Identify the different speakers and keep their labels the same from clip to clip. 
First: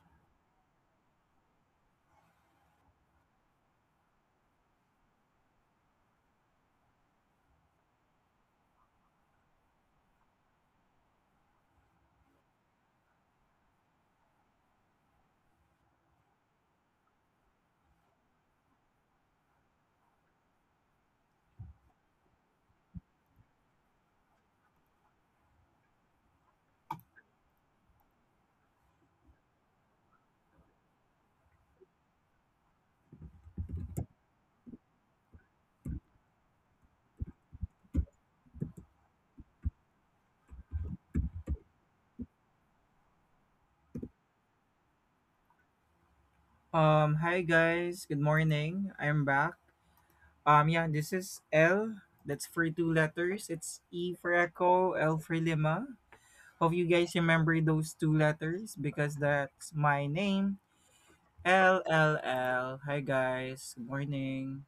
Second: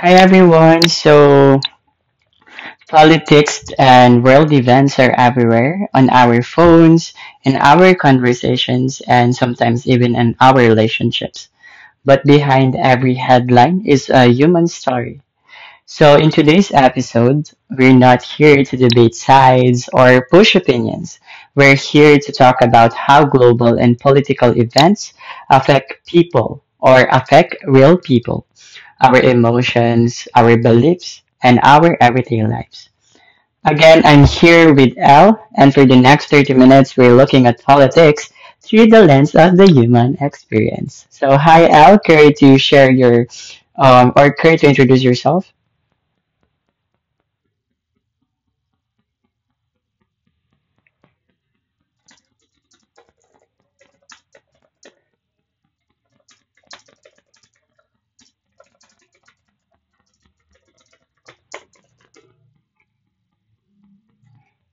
Speaker 1: Hi everyone. So politics and world events are everywhere on our phones, in our conversations, and sometimes even in our relationships. But behind every headline is a human story. So in today's episode, we're not here to debate sides or push opinions. We're here to talk about how global and political events affect real people, our emotions, our beliefs, and our everyday lives. Again, I'm here with Elle, and for the next 30 minutes, we're looking at politics through the lens of the human experience. So, hi, Elle. Care to introduce yourself?
Speaker 2: Hi guys, good morning. I'm back. Yeah, this is L. That's for two letters. It's E for Echo, L for Lima. Hope you guys remember those two letters because that's my name. LLL. Hi guys, good morning.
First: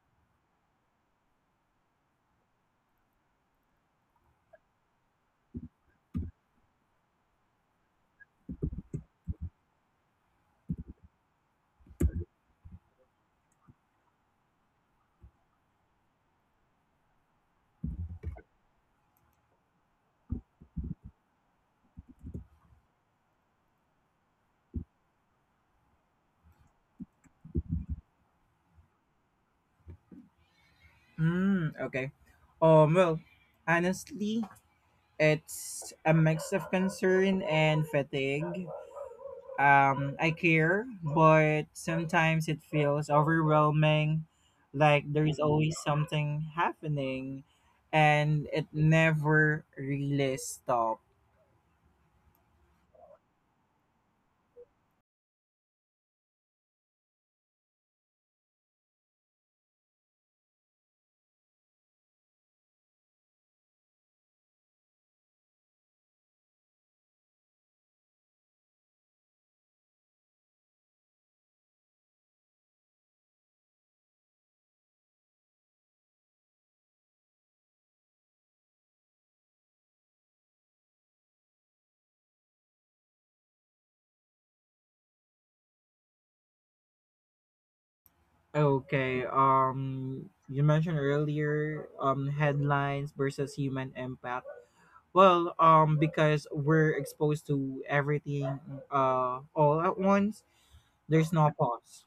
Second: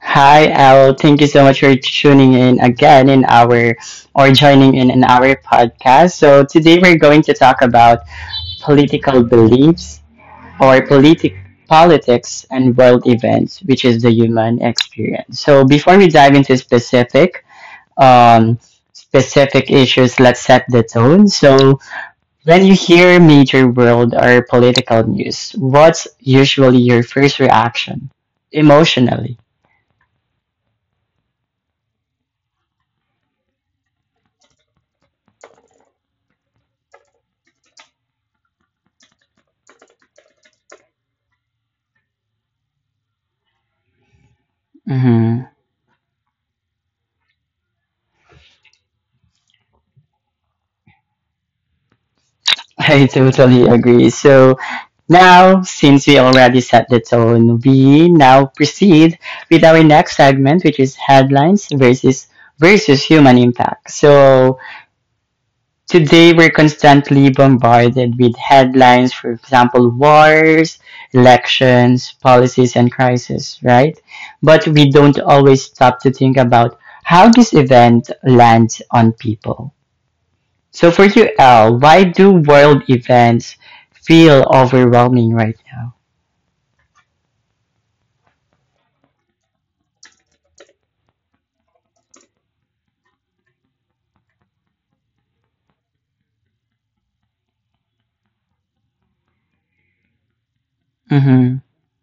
Speaker 1: Hi, Elle. Thank you so much for tuning in again in our, or joining in our podcast. So, today we're going to talk about political beliefs or politic politics and world events, which is the human experience. So before we dive into um, specific issues, let's set the tone. So when you hear major world or political news, what's usually your first reaction emotionally?
Speaker 2: Hmm. Okay. Well, honestly, it's a mix of concern and fatigue. I care, but sometimes it feels overwhelming, like there is
Speaker 1: Hmm.
Speaker 2: always something happening, and it never really stops.
Speaker 1: I totally agree. So now, since we already set the tone, we now proceed with our next segment, which is headlines versus human impact. So today we're constantly bombarded with headlines, for example, wars, elections, policies, and crises, right? But we don't always stop to think about how this event lands on people. So for you, Al, why do world events feel overwhelming right now?
Speaker 2: Okay, you mentioned earlier headlines versus human impact. Well, because we're exposed to everything all at once, there's no
Speaker 1: Mm-hmm.
Speaker 2: pause,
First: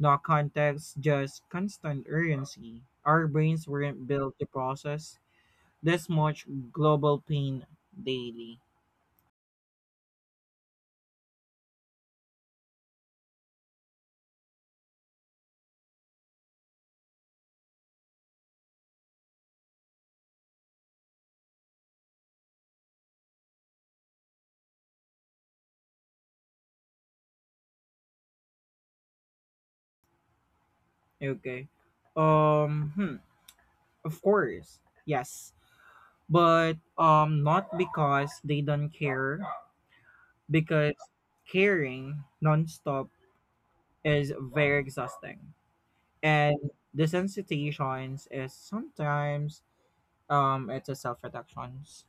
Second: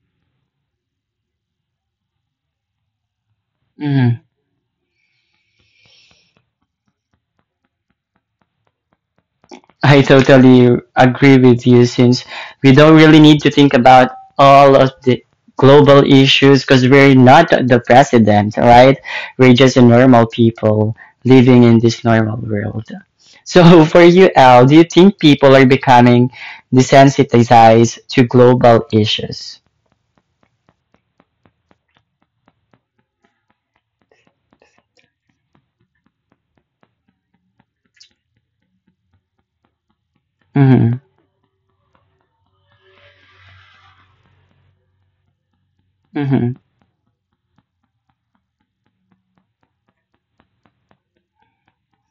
Speaker 2: no context, just constant urgency. Our brains weren't
Speaker 1: Mm-hmm.
Speaker 2: built to process this much global pain daily.
Speaker 1: I totally agree with you, since we don't really need to think about all of the global issues because we're not the president, right? We're just a normal people living in this normal world. So for you, Al, do you think people are becoming desensitized to global issues?
Speaker 2: Okay. Um hmm, of course. Yes. But not because they don't care, because
Speaker 1: Mm-hmm.
Speaker 2: caring nonstop is very exhausting.
Speaker 1: Mm-hmm.
Speaker 2: And desensitizations is sometimes it's a self reductions.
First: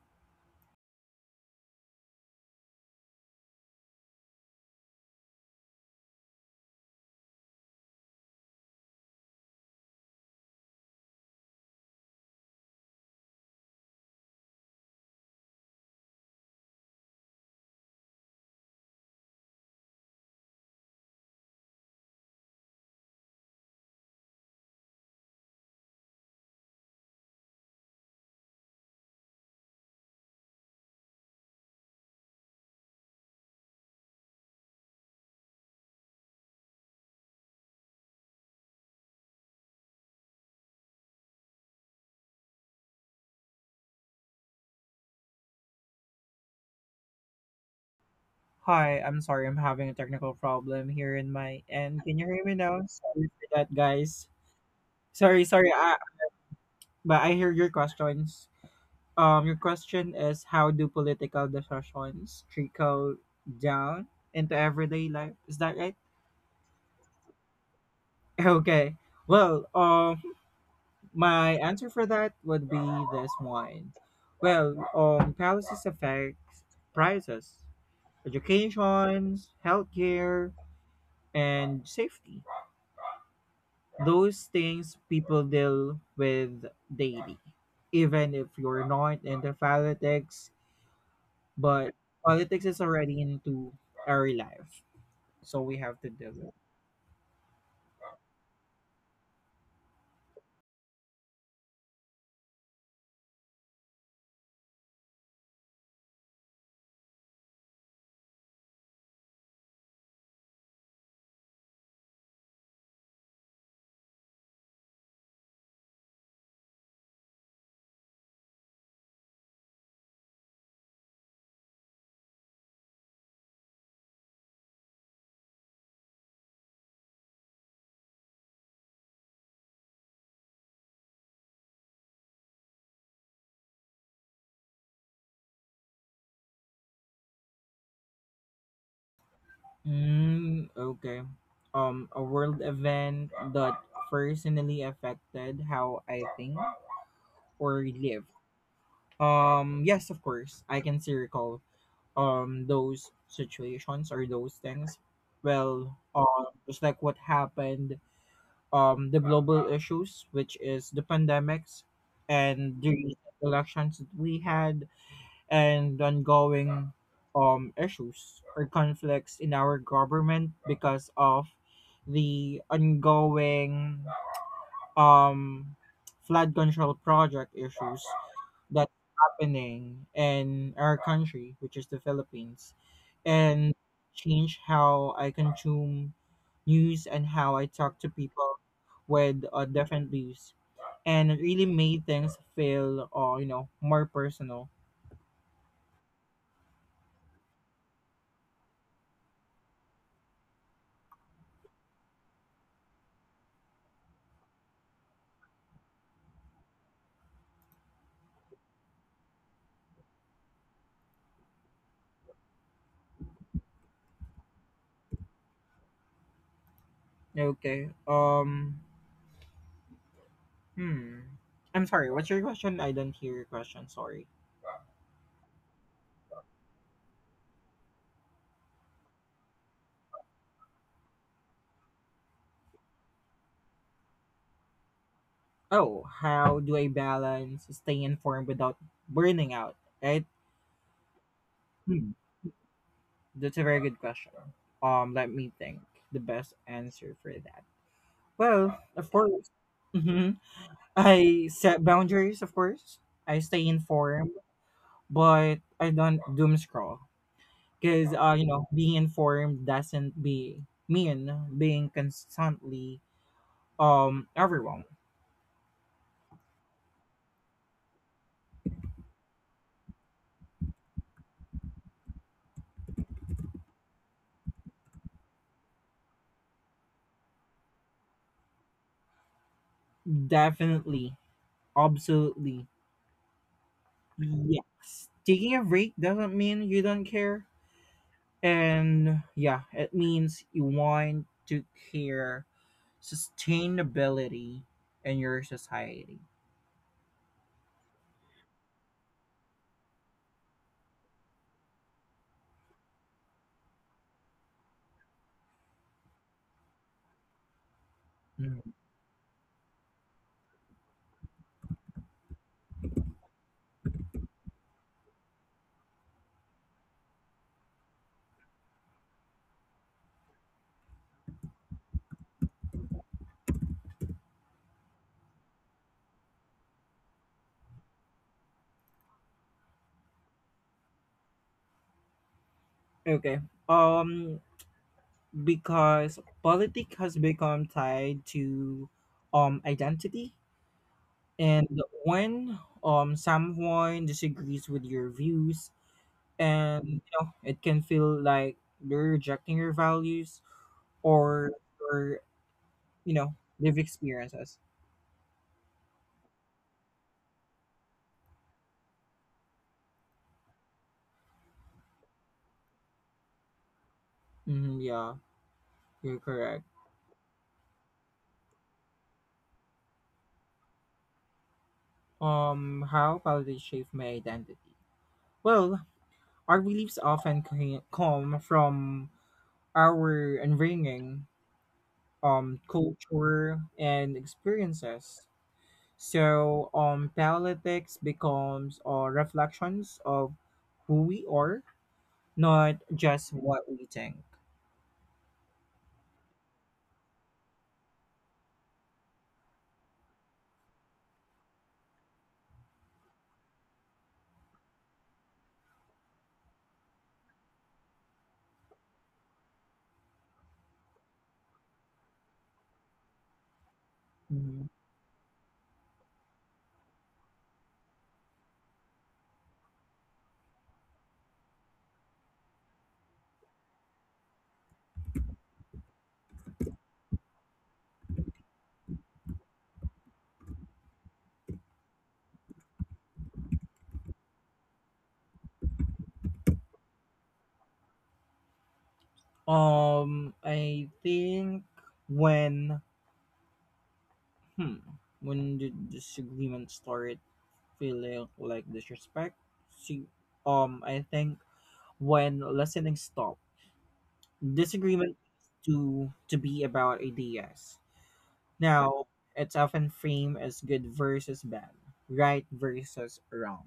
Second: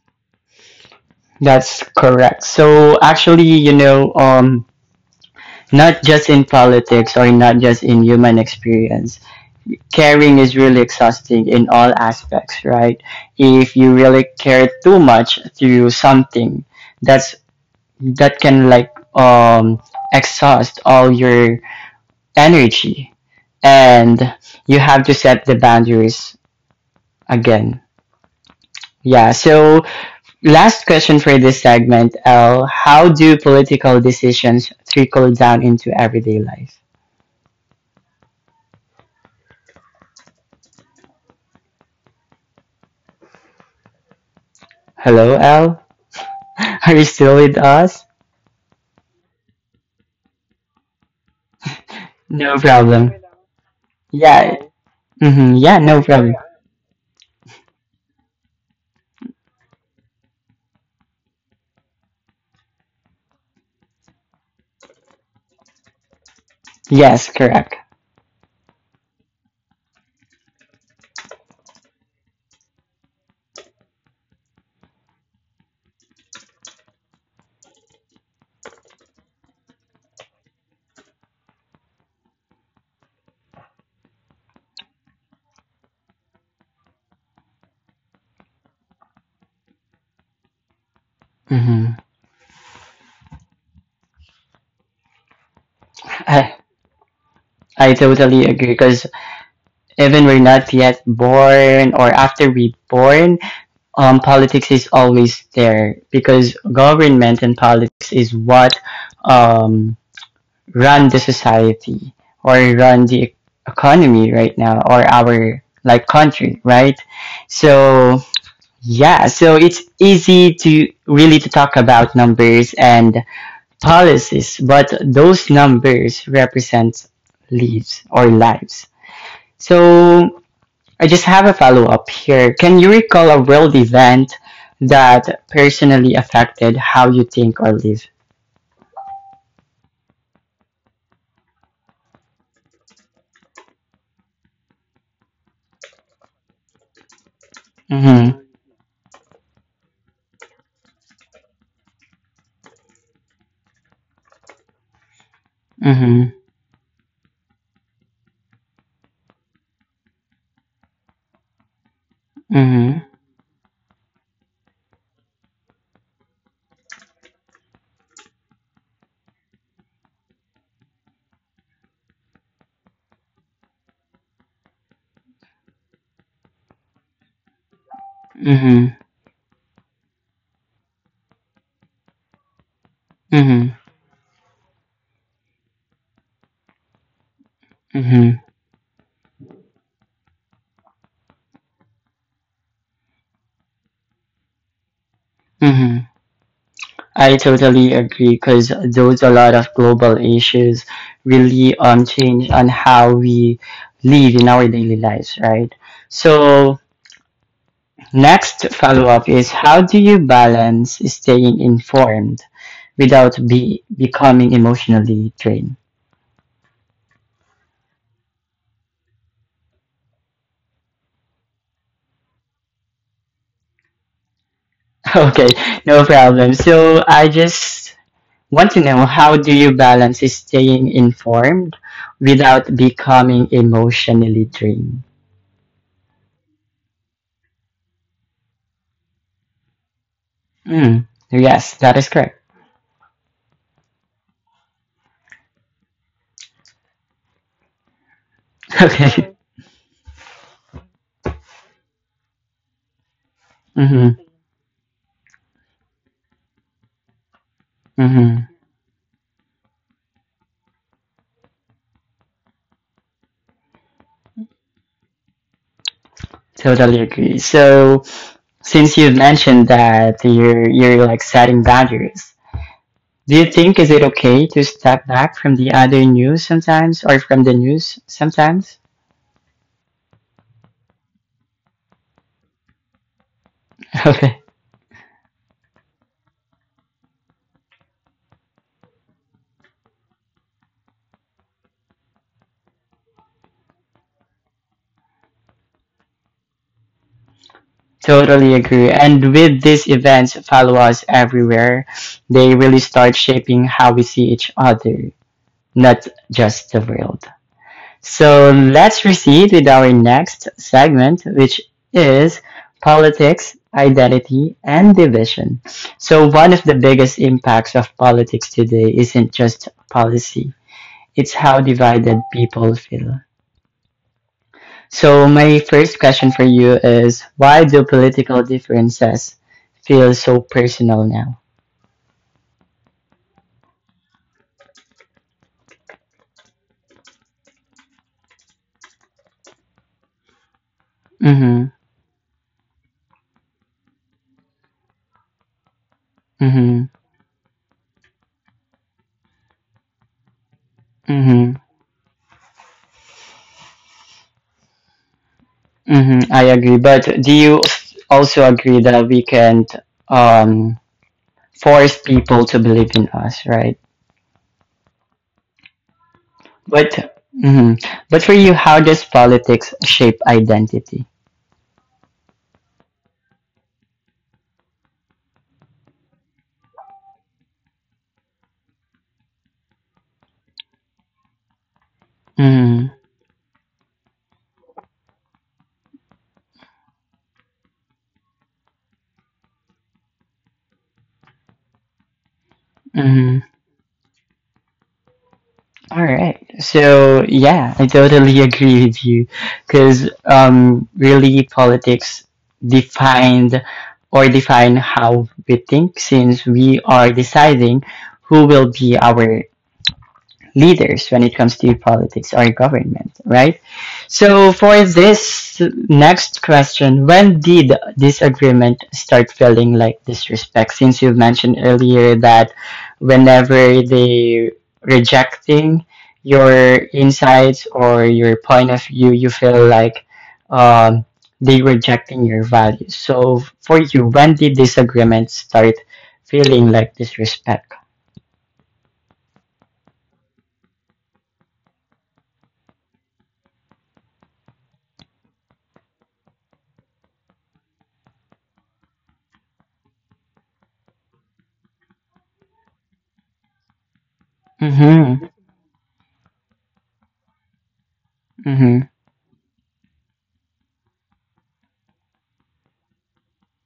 Speaker 1: That's correct. So actually, you know, not just in politics or not just in human experience, caring is really exhausting in all aspects, right? If you really care too much through something, that's that can exhaust all your energy, and you have to set the boundaries again. Yeah. So last question for this segment, L. How do political decisions trickle down into everyday life? Hello, L. Are you still with us?
Speaker 2: Hi, I'm sorry, I'm having a technical problem here in my end. Can you hear me
Speaker 1: No
Speaker 2: now?
Speaker 1: problem.
Speaker 2: Sorry for that, guys.
Speaker 1: Yeah.
Speaker 2: Sorry,
Speaker 1: Mm-hmm.
Speaker 2: sorry,
Speaker 1: Yeah,
Speaker 2: I,
Speaker 1: no problem.
Speaker 2: but I hear your questions. Your question is how do political discussions trickle down into everyday life? Is that right?
Speaker 1: Yes, correct.
Speaker 2: Okay. Well, my answer for that would be this one. Well, policies affect prices, educations, healthcare, and safety. Those things people deal with daily. Even if you're not into politics, but
Speaker 1: Mm-hmm.
Speaker 2: politics is already into our life. So we have to deal with it.
Speaker 1: I, I totally agree because even we're not yet born or after we are born, politics is always there because government and politics is what, um, run the society or run the economy right now or our like country, right? So yeah, so it's easy to really to talk about numbers and policies, but those numbers represent lives. So I just have a follow up here. Can you recall a world event that personally affected how you think or live?
Speaker 2: Mm, okay. A world event that personally affected how I think or live.
Speaker 1: Mm-hmm.
Speaker 2: Yes, of course, I can still recall those situations or those things. Well,
Speaker 1: Mm-hmm.
Speaker 2: just like what happened, the global issues, which is the pandemics, and the
Speaker 1: Mm-hmm.
Speaker 2: recent elections that we had, and ongoing issues or conflicts in our government because of the ongoing um, flood control project issues that's
Speaker 1: Mm-hmm.
Speaker 2: happening in our country, which is the Philippines, and
Speaker 1: Mm-hmm.
Speaker 2: change how I consume news and how I talk to
Speaker 1: Mm-hmm.
Speaker 2: people with different views. And it really made things feel, you know, more personal.
Speaker 1: Mm-hmm. I totally agree because those a lot of global issues really change on how we live in our daily lives, right? So next follow up is how do you balance staying informed without be becoming emotionally drained?
Speaker 2: Okay. Hmm. I'm sorry. What's your question? I don't hear your question. Sorry.
Speaker 1: Okay, no problem. So I just want to know how do you balance staying informed without becoming emotionally drained?
Speaker 2: Oh, how do I balance staying informed without burning out? Right.
Speaker 1: Mm, yes, that is
Speaker 2: Hmm.
Speaker 1: correct.
Speaker 2: That's a very good question. Let me think. The best answer for that. Well, of
Speaker 1: Okay.
Speaker 2: course. Hmm, I set boundaries. Of course. I stay
Speaker 1: Mm. Mm-hmm.
Speaker 2: informed, but I don't doom scroll because
Speaker 1: Mm-hmm.
Speaker 2: you know being informed doesn't be mean being constantly everyone.
Speaker 1: Totally agree. So, since you mentioned that you're like setting boundaries, do you think is it okay to step back from the news sometimes?
Speaker 2: Definitely, absolutely
Speaker 1: Okay.
Speaker 2: yes, taking a break doesn't mean you don't care, and yeah it means you want to care sustainability in your society.
Speaker 1: Totally agree. And with these events follow us everywhere, they really start shaping how we see each other, not just the world. So
Speaker 2: Mm.
Speaker 1: let's proceed with our next segment, which is politics, identity, and division. So one of the biggest impacts of politics today isn't just policy, it's how divided people feel. So my first question for you is why do political differences feel so personal now?
Speaker 2: Okay. um because politics has become tied to identity,
Speaker 1: Mm-hmm.
Speaker 2: and when someone disagrees with your views, and
Speaker 1: Mm-hmm.
Speaker 2: you know it can feel like you're rejecting your values or
Speaker 1: Mm-hmm.
Speaker 2: your, you know, live experiences.
Speaker 1: Mm-hmm. I agree. But do you also agree that we can't um force people to believe in us, right?
Speaker 2: Yeah, you're correct.
Speaker 1: But mhm. But for you, how does politics shape identity?
Speaker 2: How politics shape my identity. Well, our beliefs often come from our upbringing,
Speaker 1: Mm,
Speaker 2: culture and experiences. So politics becomes reflections of who we are, not just
Speaker 1: mm.
Speaker 2: what we think.
Speaker 1: All right. So yeah, I totally agree with you, because really politics defined define how we think, since we are deciding who will be our leaders when it comes to politics or government, right? So
Speaker 2: Mm-hmm.
Speaker 1: for this next question, when did this agreement start feeling like disrespect? Since you mentioned earlier that whenever they rejecting your insights or your point of view, you feel like um, they rejecting your values. So for you, when did this agreement start feeling like disrespect?
Speaker 2: I think when hmm when the disagreement started feeling like disrespect, see, I think when listening stopped, disagreement
Speaker 1: Mm-hmm.
Speaker 2: to be about ideas.
Speaker 1: Mm-hmm.
Speaker 2: Now it's often framed as good versus bad, right versus wrong.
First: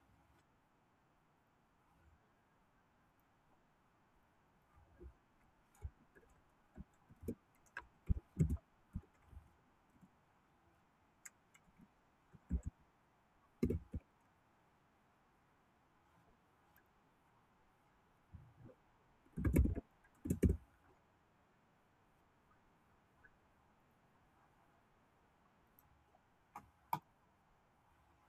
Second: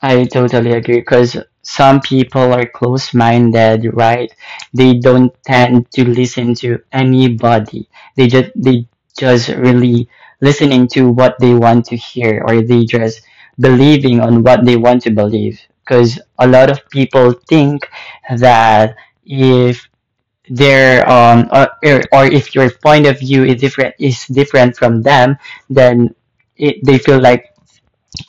Speaker 1: I totally agree because some people are close minded, right? They don't tend to listen to anybody. They just really listening to what they want to hear, or they just believing on what they want to believe. Because a lot of people think that if their or if your point of view is different from them, then they feel like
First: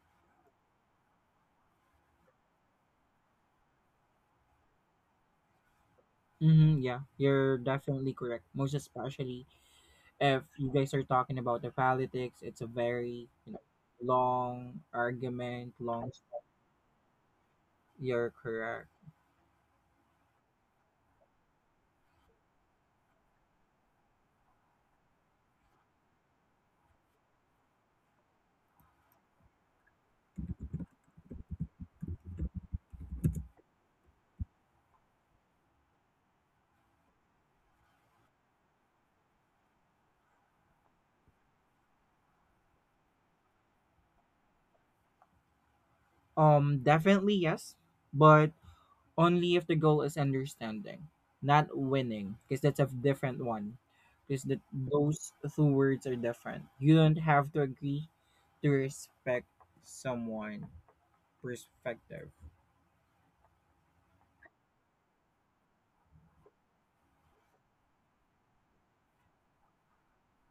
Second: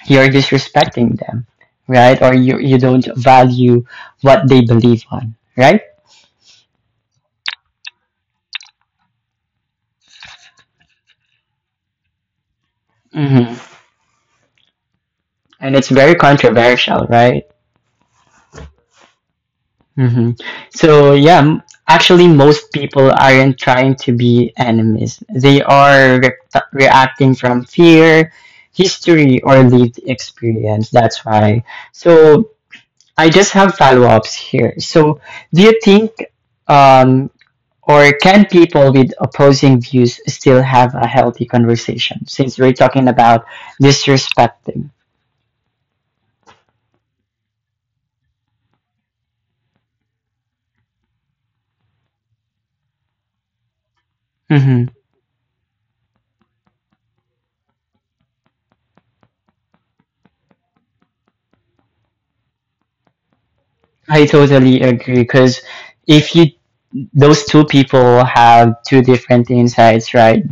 Speaker 1: you're disrespecting them, right? Or you don't value what they believe on, right?
Speaker 2: Mm-hmm, yeah, you're definitely correct. Most especially if you guys are talking about the politics, it's a very, you know,
Speaker 1: Hmm.
Speaker 2: long argument,
Speaker 1: And it's
Speaker 2: long.
Speaker 1: very controversial, right?
Speaker 2: You're correct.
Speaker 1: Hmm. So yeah, actually, most people aren't trying to be enemies. They are reacting from fear, history, or lived experience. That's why. So I just have follow ups here. So do you think? Um, Or can people with opposing views still have a healthy conversation? Since we're talking about disrespecting.
Speaker 2: Definitely yes, but only if the goal is understanding, not winning, because that's a different one. Because that
Speaker 1: Hmm.
Speaker 2: those two words are different. You don't have to agree to respect someone' perspective.
Speaker 1: I totally agree. Because if you those two people have two different insights, right?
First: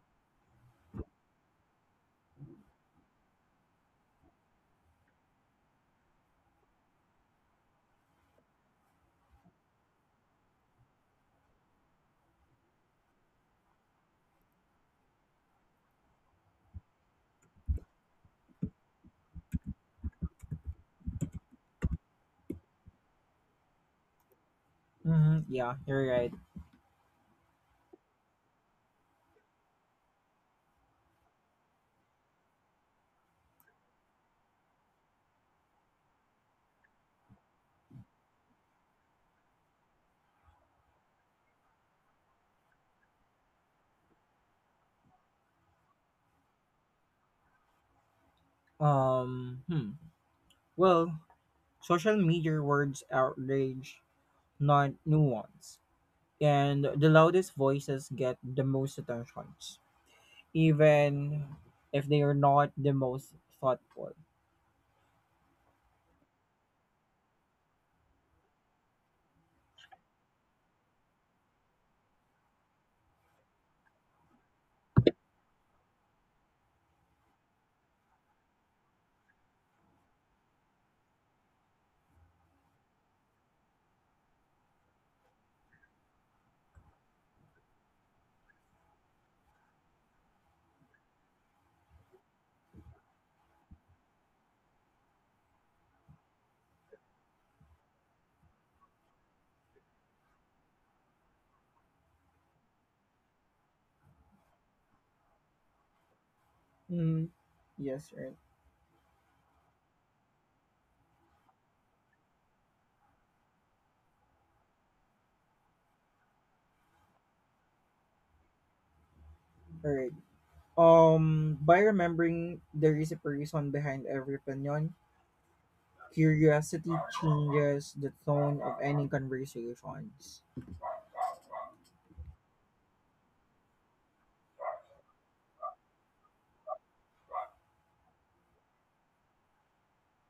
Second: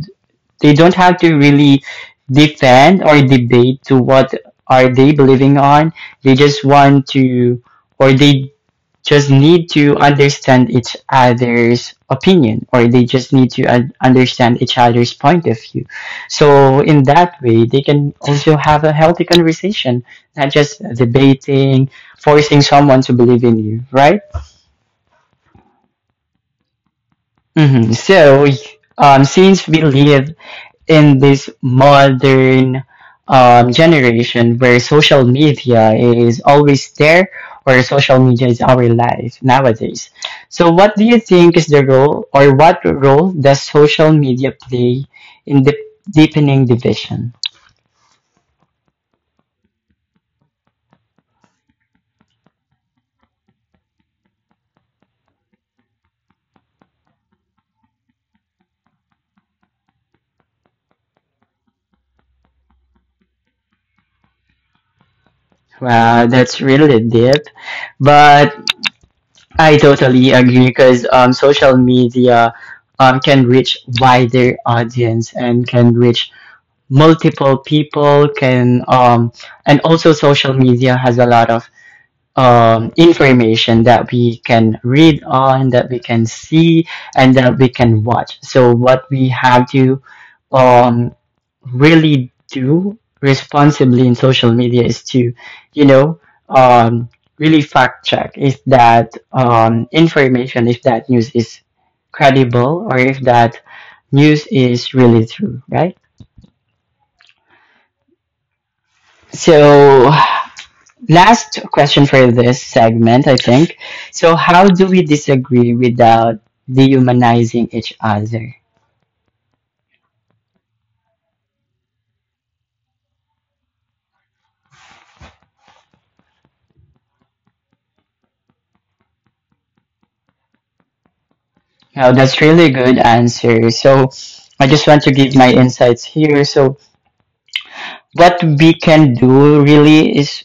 Speaker 1: They don't have to really defend or debate to what are they believing on. They just want to, or they just need to understand each other's opinion, or they just need to understand each other's point of view, so in that way they can also have a healthy conversation, not just debating, forcing someone to believe in you, right?
Speaker 2: Yeah, you're right.
Speaker 1: Hmm. So since we live in this modern, generation where social media is always there, or social media is our life nowadays. So what do you think is the role, or what role does social media play in the deepening division?
Speaker 2: Um, hmm. Well, social media words outrage not nuance. And the loudest voices get the most attention, even if they are not the most thoughtful.
Speaker 1: Wow, that's really deep. But I totally agree because social media, can reach wider audience and can reach multiple people can And also social media has a lot of information that we can read on, that we can see, and that we can watch. So what we have to um really do responsibly in social media is to, you know, um really fact check if that information, if that news is credible, or if that news is really true, right?
Speaker 2: Mm, yes, right.
Speaker 1: So last question for this segment, I think. So, how do we disagree without dehumanizing each other?
Speaker 2: Alright. By remembering there is a person behind every opinion, curiosity changes the tone of any conversations.
Speaker 1: Now, that's really good answer. So, I just want to give my insights here. So, what we can do really is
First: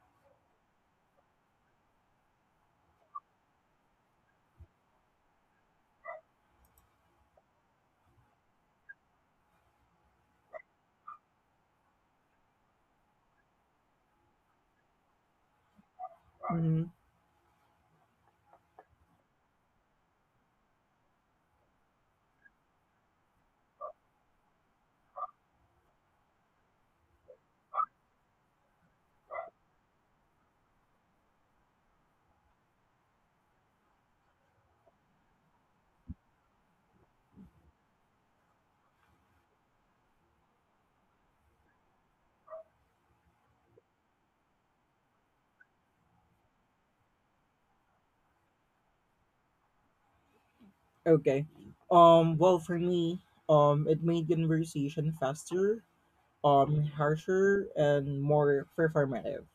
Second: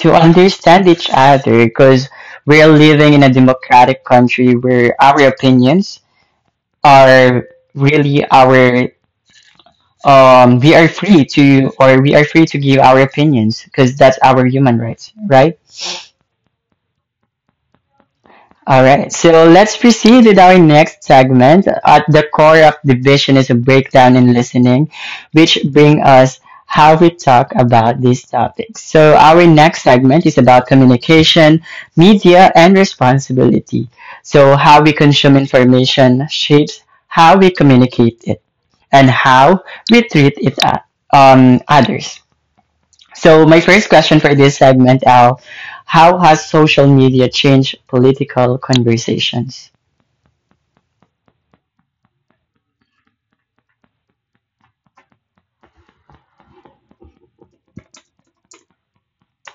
Speaker 1: to understand each other because we're living in a democratic country where our opinions are really our We are free to or we are free to give our opinions, because that's our human rights, right?
Speaker 2: Mhm.
Speaker 1: All right, so let's proceed with our next segment. At the core of division is a breakdown in listening, which bring us how we talk about these topics. So our next segment is about communication, media, and responsibility. So how we consume information shapes how we communicate it and how we treat others. So my first question for this segment, Al, how has social media changed political conversations?
Speaker 2: Okay. Well, for me, it made conversation faster, harsher, and more performative,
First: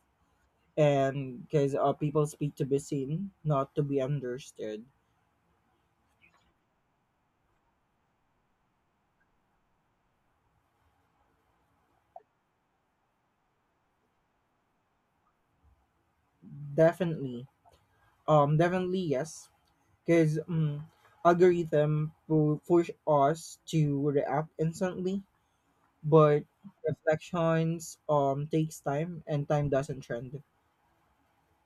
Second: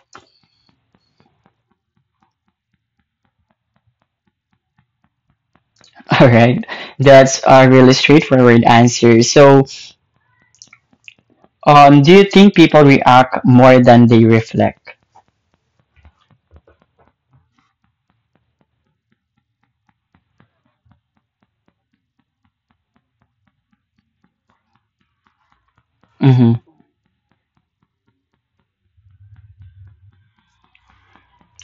Speaker 2: and because people speak to be seen, not to be understood.
Speaker 1: All right, that's a really straightforward answer. So, do you think people react more than they reflect?
Speaker 2: Definitely, definitely yes, because algorithm will push us to react instantly, but
Speaker 1: Mm-hmm.
Speaker 2: reflections takes time, and time doesn't trend.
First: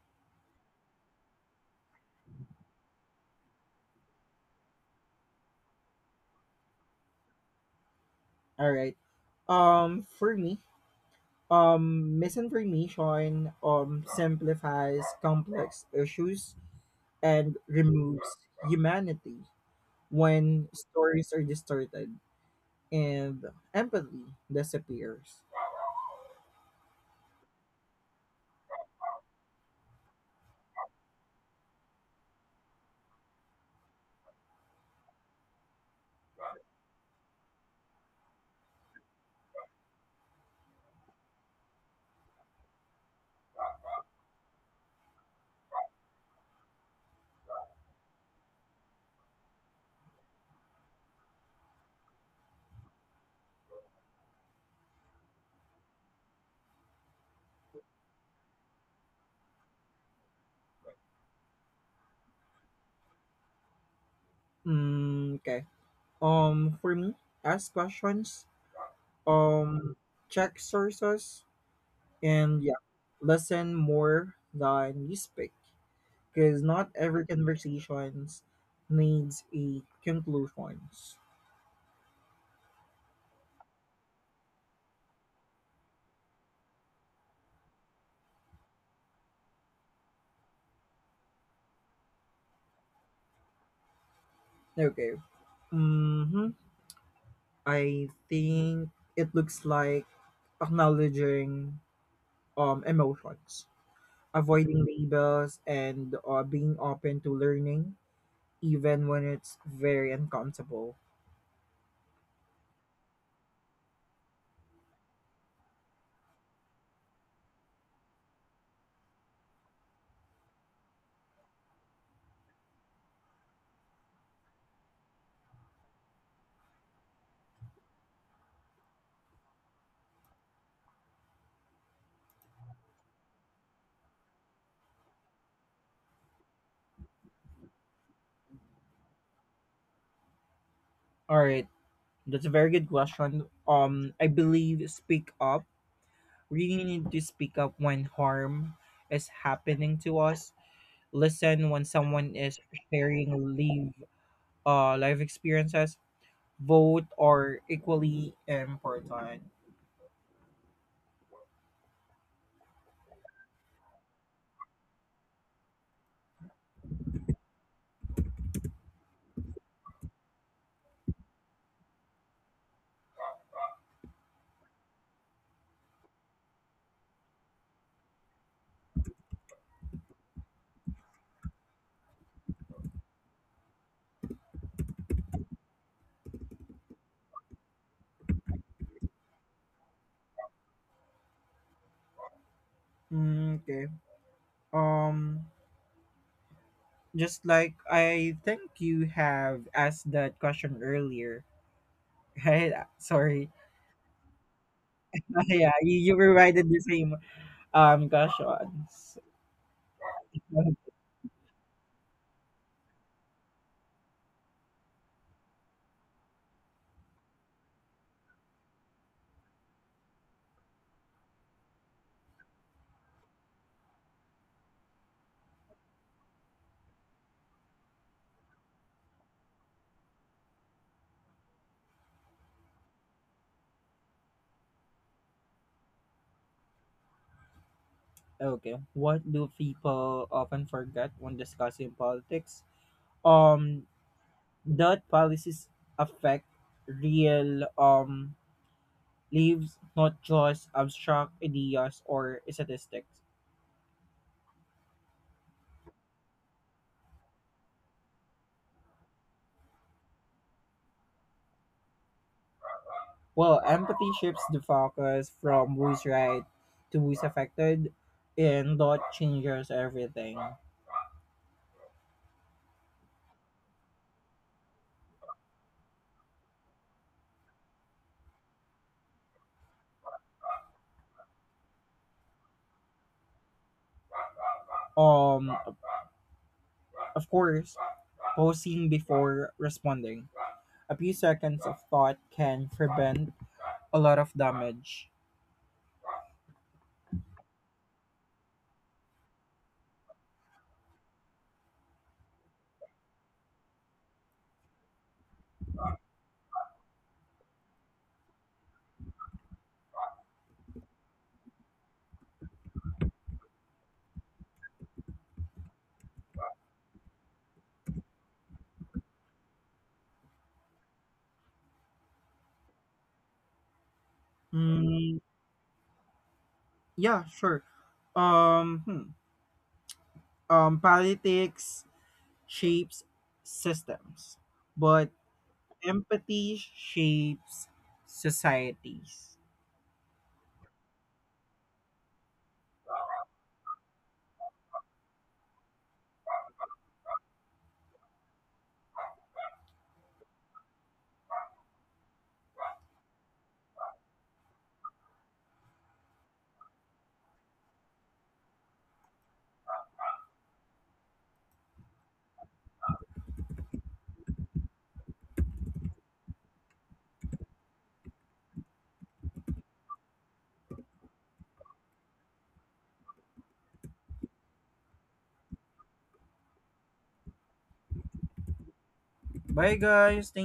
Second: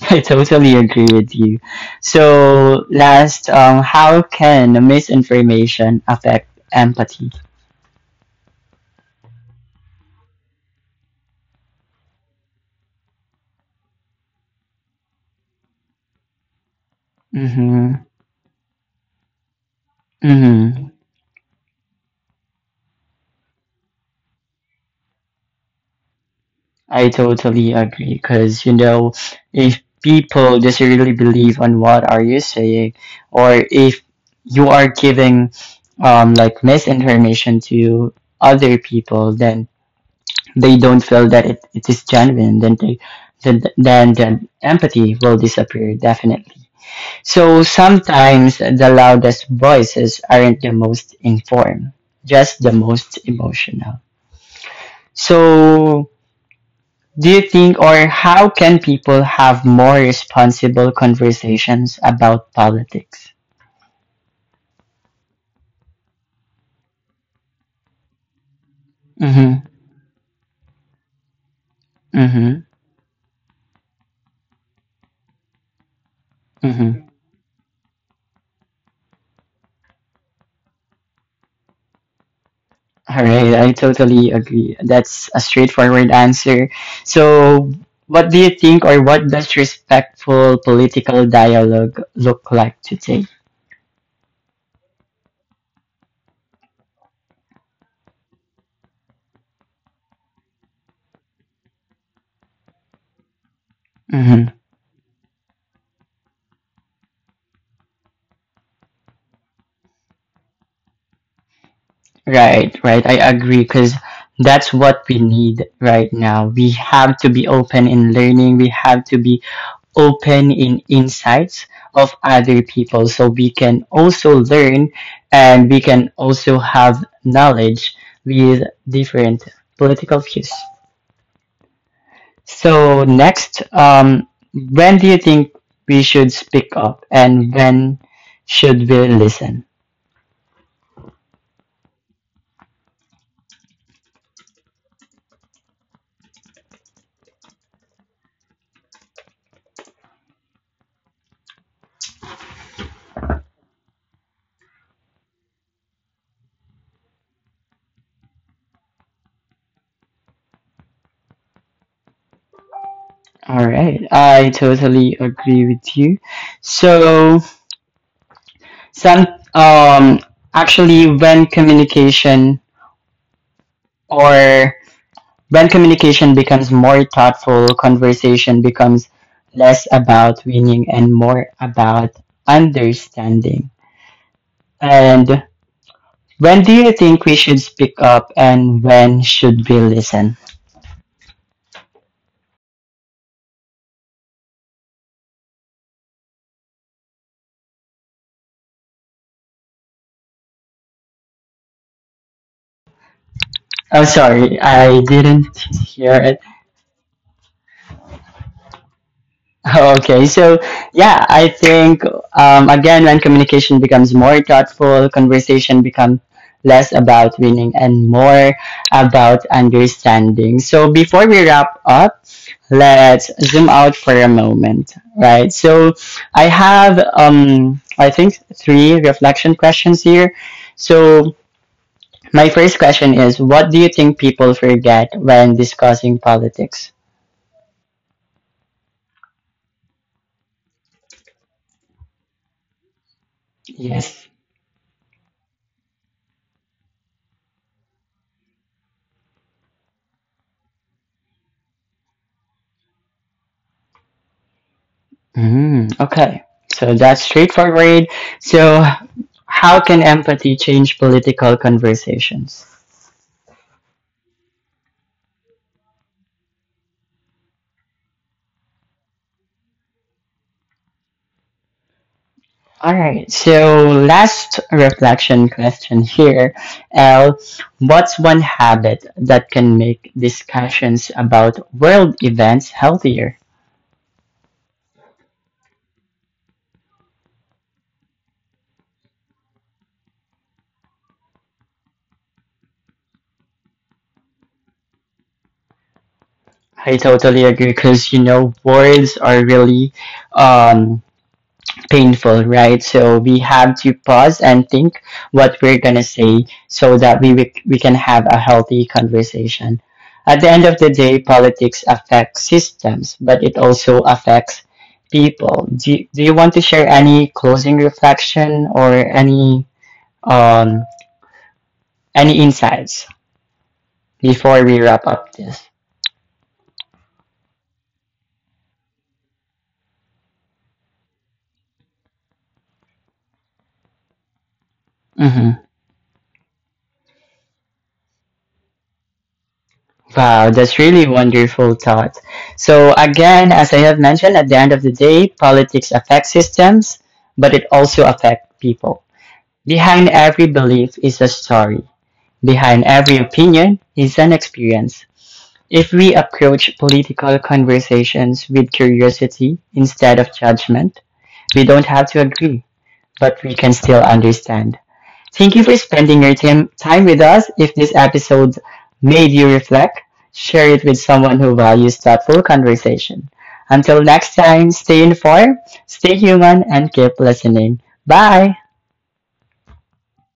Speaker 1: I totally agree with you. So, how can misinformation affect empathy?
Speaker 2: All right, for me, misinformation simplifies complex issues and
Speaker 1: Mm-hmm.
Speaker 2: removes humanity. When
Speaker 1: Mm-hmm.
Speaker 2: stories are distorted and empathy disappears.
Speaker 1: I totally agree because, you know, if people just really believe on what are you saying, or if you are giving misinformation to other people, then they don't feel that it is genuine, then they then the empathy will disappear definitely. So sometimes the loudest voices aren't the most informed, just the most emotional. So do you think, or how can people have more responsible conversations about politics?
Speaker 2: Mm, okay. For me, ask questions.
Speaker 1: Mm-hmm.
Speaker 2: Um, check sources,
Speaker 1: Mm-hmm.
Speaker 2: and yeah, listen more than you speak, because not
Speaker 1: Mm-hmm.
Speaker 2: every conversations needs a conclusions.
Speaker 1: All right, I totally agree. That's a straightforward answer. So, what do you think, or what does respectful political dialogue look like today?
Speaker 2: Okay. Mm-hmm. I think it looks like acknowledging emotions,
Speaker 1: Mm-hmm.
Speaker 2: avoiding labels, and being open to learning, even when it's very uncomfortable.
Speaker 1: Right, right. I agree because that's what we need right now. We have to be open in learning. We have to be open in insights of other people, so we can also learn and we can also have knowledge with different political views. So next, when do you think we should speak up, and when should we listen?
Speaker 2: All right, that's a very good question. I believe speak up. We need to speak up when harm is happening to us. Listen when someone is sharing live life experiences. Vote are equally important.
Speaker 1: All right, I totally agree with you. So some um actually when communication Or when communication becomes more thoughtful, conversation becomes less about winning and more about understanding. And when do you think we should speak up and when should we listen?
Speaker 2: Mm, okay. Um, just like I think you have asked that question earlier, right? Sorry.
Speaker 1: Oh, sorry, I didn't
Speaker 2: Yeah,
Speaker 1: hear
Speaker 2: you
Speaker 1: it.
Speaker 2: provided the same questions.
Speaker 1: Okay, so yeah, I think, again, when communication becomes more thoughtful, conversation becomes less about winning and more about understanding. So before we wrap up, let's zoom out for a moment, right? So I have, I think, 3 reflection questions here. So my first question is, what do you think people forget when discussing politics?
Speaker 2: Okay. What do people often forget when discussing politics? Um,
Speaker 1: Yes.
Speaker 2: that policies affect real lives, not just abstract ideas or statistics.
Speaker 1: Mm, okay, so that's straightforward. So, how can empathy change political conversations?
Speaker 2: Well, empathy shifts the focus from who's right to who's affected, and that changes everything.
Speaker 1: All right, so last reflection question here. L, what's one habit that can make discussions about world events healthier?
Speaker 2: Um, of course, pausing before responding. A few seconds of thought can prevent a lot of damage.
Speaker 1: I totally agree because, you know, words are really, um, painful, right? So we have to pause and think what we're gonna say so that we can have a healthy conversation. At the end of the day, politics affects systems, but it also affects people. Do you want to share any closing reflection or um any insights before we wrap
Speaker 2: Mm,
Speaker 1: up this?
Speaker 2: yeah, sure. Um, hmm. Politics shapes systems, but
Speaker 1: Mm-hmm.
Speaker 2: empathy shapes societies.
Speaker 1: Wow, that's really wonderful thought. So again, as I have mentioned, at the end of the day, politics affects systems, but it also affects people. Behind every belief is a story. Behind every opinion is an experience. If we approach political conversations with curiosity instead of judgment, we don't have to agree, but we can still understand. Thank you for spending your time with us. If this episode made you reflect, share it with someone who values thoughtful conversation. Until next time, stay informed, stay human, and keep listening. Bye!
Speaker 2: Bye, guys. Thank